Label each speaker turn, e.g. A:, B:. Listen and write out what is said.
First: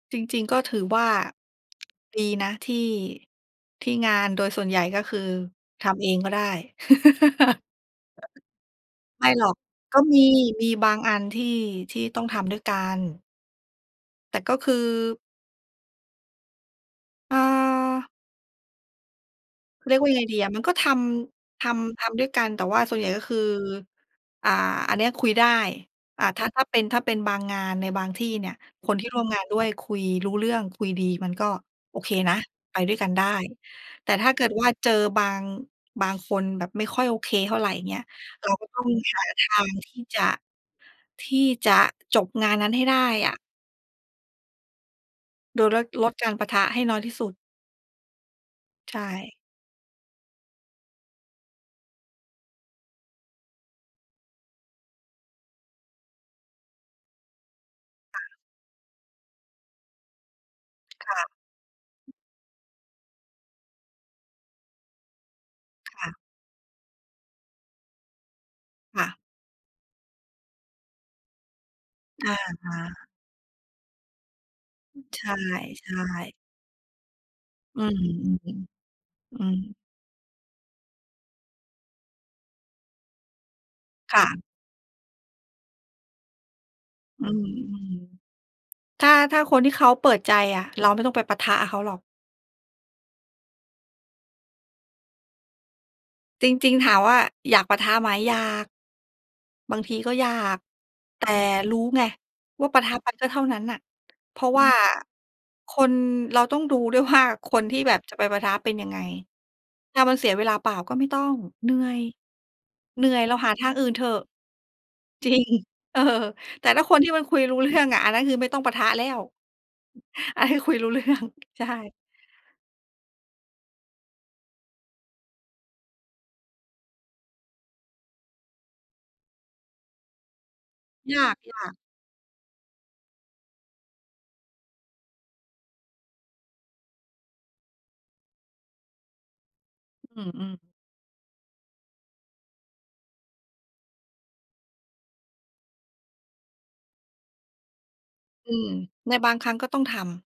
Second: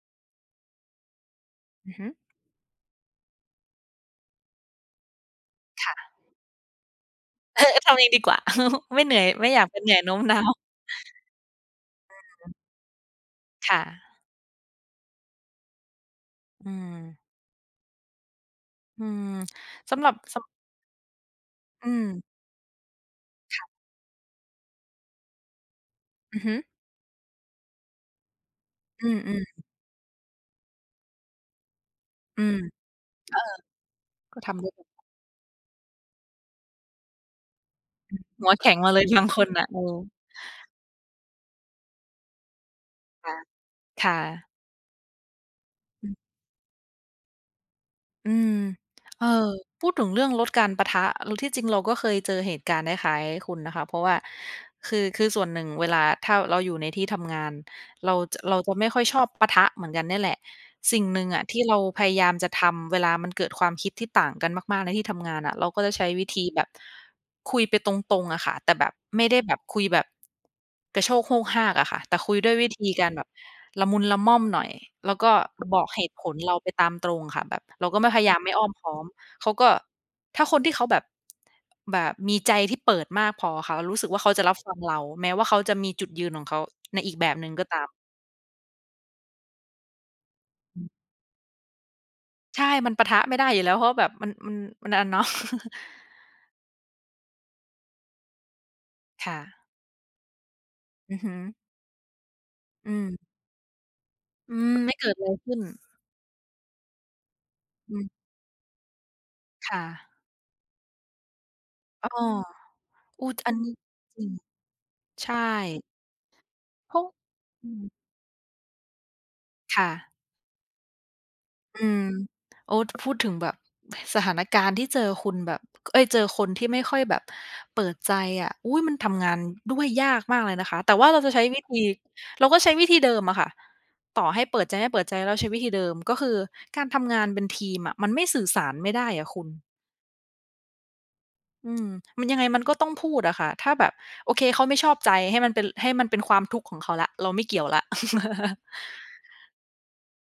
A: จริง ๆ ก็ถือว่า
B: อือฮึ
A: ดีนะที่ ที่งานโดยส่วนใหญ่ก็คือท
B: ค่
A: ำเอ
B: ะ
A: งก็ได้
B: เออ ๆ ทำเองดีกว่า ไม่เหนื่
A: ไ
B: อ
A: ม
B: ย
A: ่หร
B: ไม
A: อ
B: ่
A: ก
B: อยากจะเหนื่
A: ก็
B: อยโน
A: ม
B: ้
A: ี
B: มน้าว
A: มีบางอันที่ ที่ต้องท
B: อือ
A: ำด้วยกัน
B: ค่ะ
A: แต่ก็คือ
B: อืม
A: อา
B: อืม
A: เรี
B: ส
A: ย
B: ำ
A: ก
B: ห
A: ว่
B: ร
A: า
B: ั
A: ย
B: บ
A: ังไงด
B: ส
A: ีอ
B: ำ
A: ะ มันก็ทำ ท
B: อื
A: ำ ทำด
B: ม
A: ้วยกัน แต่ว่าส่วนใหญ่ก็คือ
B: ค่ะ
A: อ่า อันเนี้ยคุยได้ อา
B: อ
A: ถ
B: ื
A: ้
B: อ
A: า
B: ฮึ
A: ถ้าเป็น ถ้าเป็นบางงานในบางที่เนี่ย คน
B: อ
A: ที่
B: ื
A: ร่วมงา
B: อ
A: นด้
B: ๆ
A: วยคุยรู้เรื่อง คุยดี มันก็โอเคนะ
B: อืม
A: ไปด้วยกันได้ แต่ถ้า
B: เออ ก
A: เ
B: ็
A: กิ
B: ท
A: ดว
B: ำด
A: ่
B: ้
A: า
B: วย
A: เจอบาง บางคนแบบไม่ค่อยโอเคเท่าไร อย่างเงี้ย
B: อืม
A: เ
B: ห
A: รา
B: ัว
A: ก
B: แข
A: ็
B: ็
A: ต
B: ง
A: ้อ
B: ม
A: ง
B: าเลย
A: ห
B: บ
A: า
B: างค
A: ท
B: น
A: า
B: น่ะ
A: ง
B: เออ
A: ที่จะ ที่จะ จบงานนั้นให้ได้
B: ค
A: อ
B: ่ะ
A: ะ
B: ค่ะ
A: โดยลด
B: อ
A: ลด
B: ืม
A: การปะทะให้น้อยที่สุด
B: อืม
A: ใช
B: เออ
A: ่
B: พูดถึงเรื่องลดการปะทะ แล้วที่จริงเราก็เคยเจอเหตุการณ์คล้าย ๆ คุณนะคะ เพราะว่าคือ คือส่วนหนึ่งเวลา ถ้าเราอยู่ในที่ทำงาน เรา
A: ค่
B: จ
A: ะ
B: เราจะไม่ค่อยชอบปะทะเหมือนกันเนี่ยแหละ สิ่ง
A: ค่
B: หน
A: ะ
B: ึ่งอะที่เราพยายามจะทำเวลามันเกิดความคิดที่ต่างกันมาก ๆ ในที่ทำงานอะ เราก็จะใ
A: ค
B: ช
A: ่
B: ้
A: ะ
B: วิธีแบบคุยไปตรง ๆ อะค่ะ แต่แบบ
A: ค่ะ
B: ไม่ได้แบบคุยแบบ กระโชกโฮกฮากอะค่ะ แต่
A: อ
B: คุ
A: ะ
B: ยด้วย
A: ฮ
B: วิธีก
A: ะ
B: ารแบบละมุนละม่อมหน่อย แล้ว
A: ใช
B: ก็
A: ่
B: บอกเหตุผ
A: ๆ
B: ลเราไปตามตรงค่ะ แบบ
A: อื
B: เรา
A: ม
B: ก็ไม่ พยายามไม่อ้อมค
A: ๆ
B: ้อม
A: อื
B: เขา
A: ม
B: ก็ ถ้าคนที่เขาแบบ แบบมีใจที่เปิดมากพออะค่ะ เรารู้สึก
A: ค
B: ว่
A: ่
B: าเขาจ
A: ะ
B: ะรับฟังเรา แม้ว่าเขาจะมีจุดยืนของเขา ในอีก
A: อื
B: แบบ
A: ม
B: หนึ่งก็ตาม
A: ๆ ถ้า ถ้าคนที่เขาเปิดใจอะ
B: อ
A: เ
B: ื
A: รา
B: ม
A: ไม่ต้องไปปะทะกับเขาหรอก
B: ใช่ มันปะทะไม่ได้อยู่แล้ว เพราะแบบมัน อือ มัน อา เนาะ
A: จริง ๆ ถามว่าอยากปะทะไหม อยาก
B: ค่ะ
A: บางทีก็อยาก
B: อื
A: แ
B: อ
A: ต
B: ฮ
A: ่
B: ึ
A: รู้ไงว่าปะท
B: อื
A: ะไป
B: ม
A: ก็เท่านั้นน่ะ เพราะ
B: อื
A: ว่า
B: ม ไม่เกิดอะไรขึ้น
A: คน เราต้องดูด้วยว่าคนที่แ
B: อ
A: บ
B: ื
A: บ
B: ม
A: จะไปปะทะเป็นยังไง
B: ค่
A: ถ้
B: ะ
A: ามันเสียเวลาเปล่าก็ไม่ต้อง เหนื่อย
B: อ้อ
A: เหนื่อ
B: โ
A: ย
B: อ้
A: เรา
B: ท
A: ห
B: อ
A: า
B: ัน
A: ท
B: นี
A: า
B: ้
A: งอื่นเถอะ
B: จริง ใ
A: จ
B: ช
A: ริง
B: ่
A: เออ แต่ถ้า
B: เ
A: ค
B: ข
A: น
B: า
A: ที่มันคุยรู้
B: อ
A: เ
B: ื
A: รื่อ
B: ม
A: งอะ อันนั้นคือไม่ต้องปะทะแล้ว
B: ค่ะ
A: ไอ้ คุยรู้เรื่อง ใช่
B: อืม โอ้ ท พูดถึงแบบสถานการณ์ที่เจอคุณแบบ เอ๊ย เจอคนที่ไม่ค่อยแบบเปิดใจอะ อุ๊ย มันทำงานด้วยยากมากเลยนะคะ แต่ว่าเ
A: ย
B: รา
A: า
B: จะใช้วิธ
A: ก
B: ี
A: ๆ
B: เราก็ใช้วิธีเดิมอะค่ะ ต่อให้เปิดใจ ไม่เปิดใจ เราก็ ใช้วิธีเดิม ก็คือการทำงานเป็นทีมอะมันไม่สื่อสารไม่ได้อะคุณ
A: อือ ๆ
B: อืม มันยังไงมันก็ต้องพูดอะค่ะ ถ้าแบบ โอเค เขาไม่ชอบใจ ให้มันเป็น ให้มันเป็นความทุกข์ของเขาแล้ว เราไม่เกี่ยวแล้ว
A: อืม ในบางครั้งก็ต้องทำ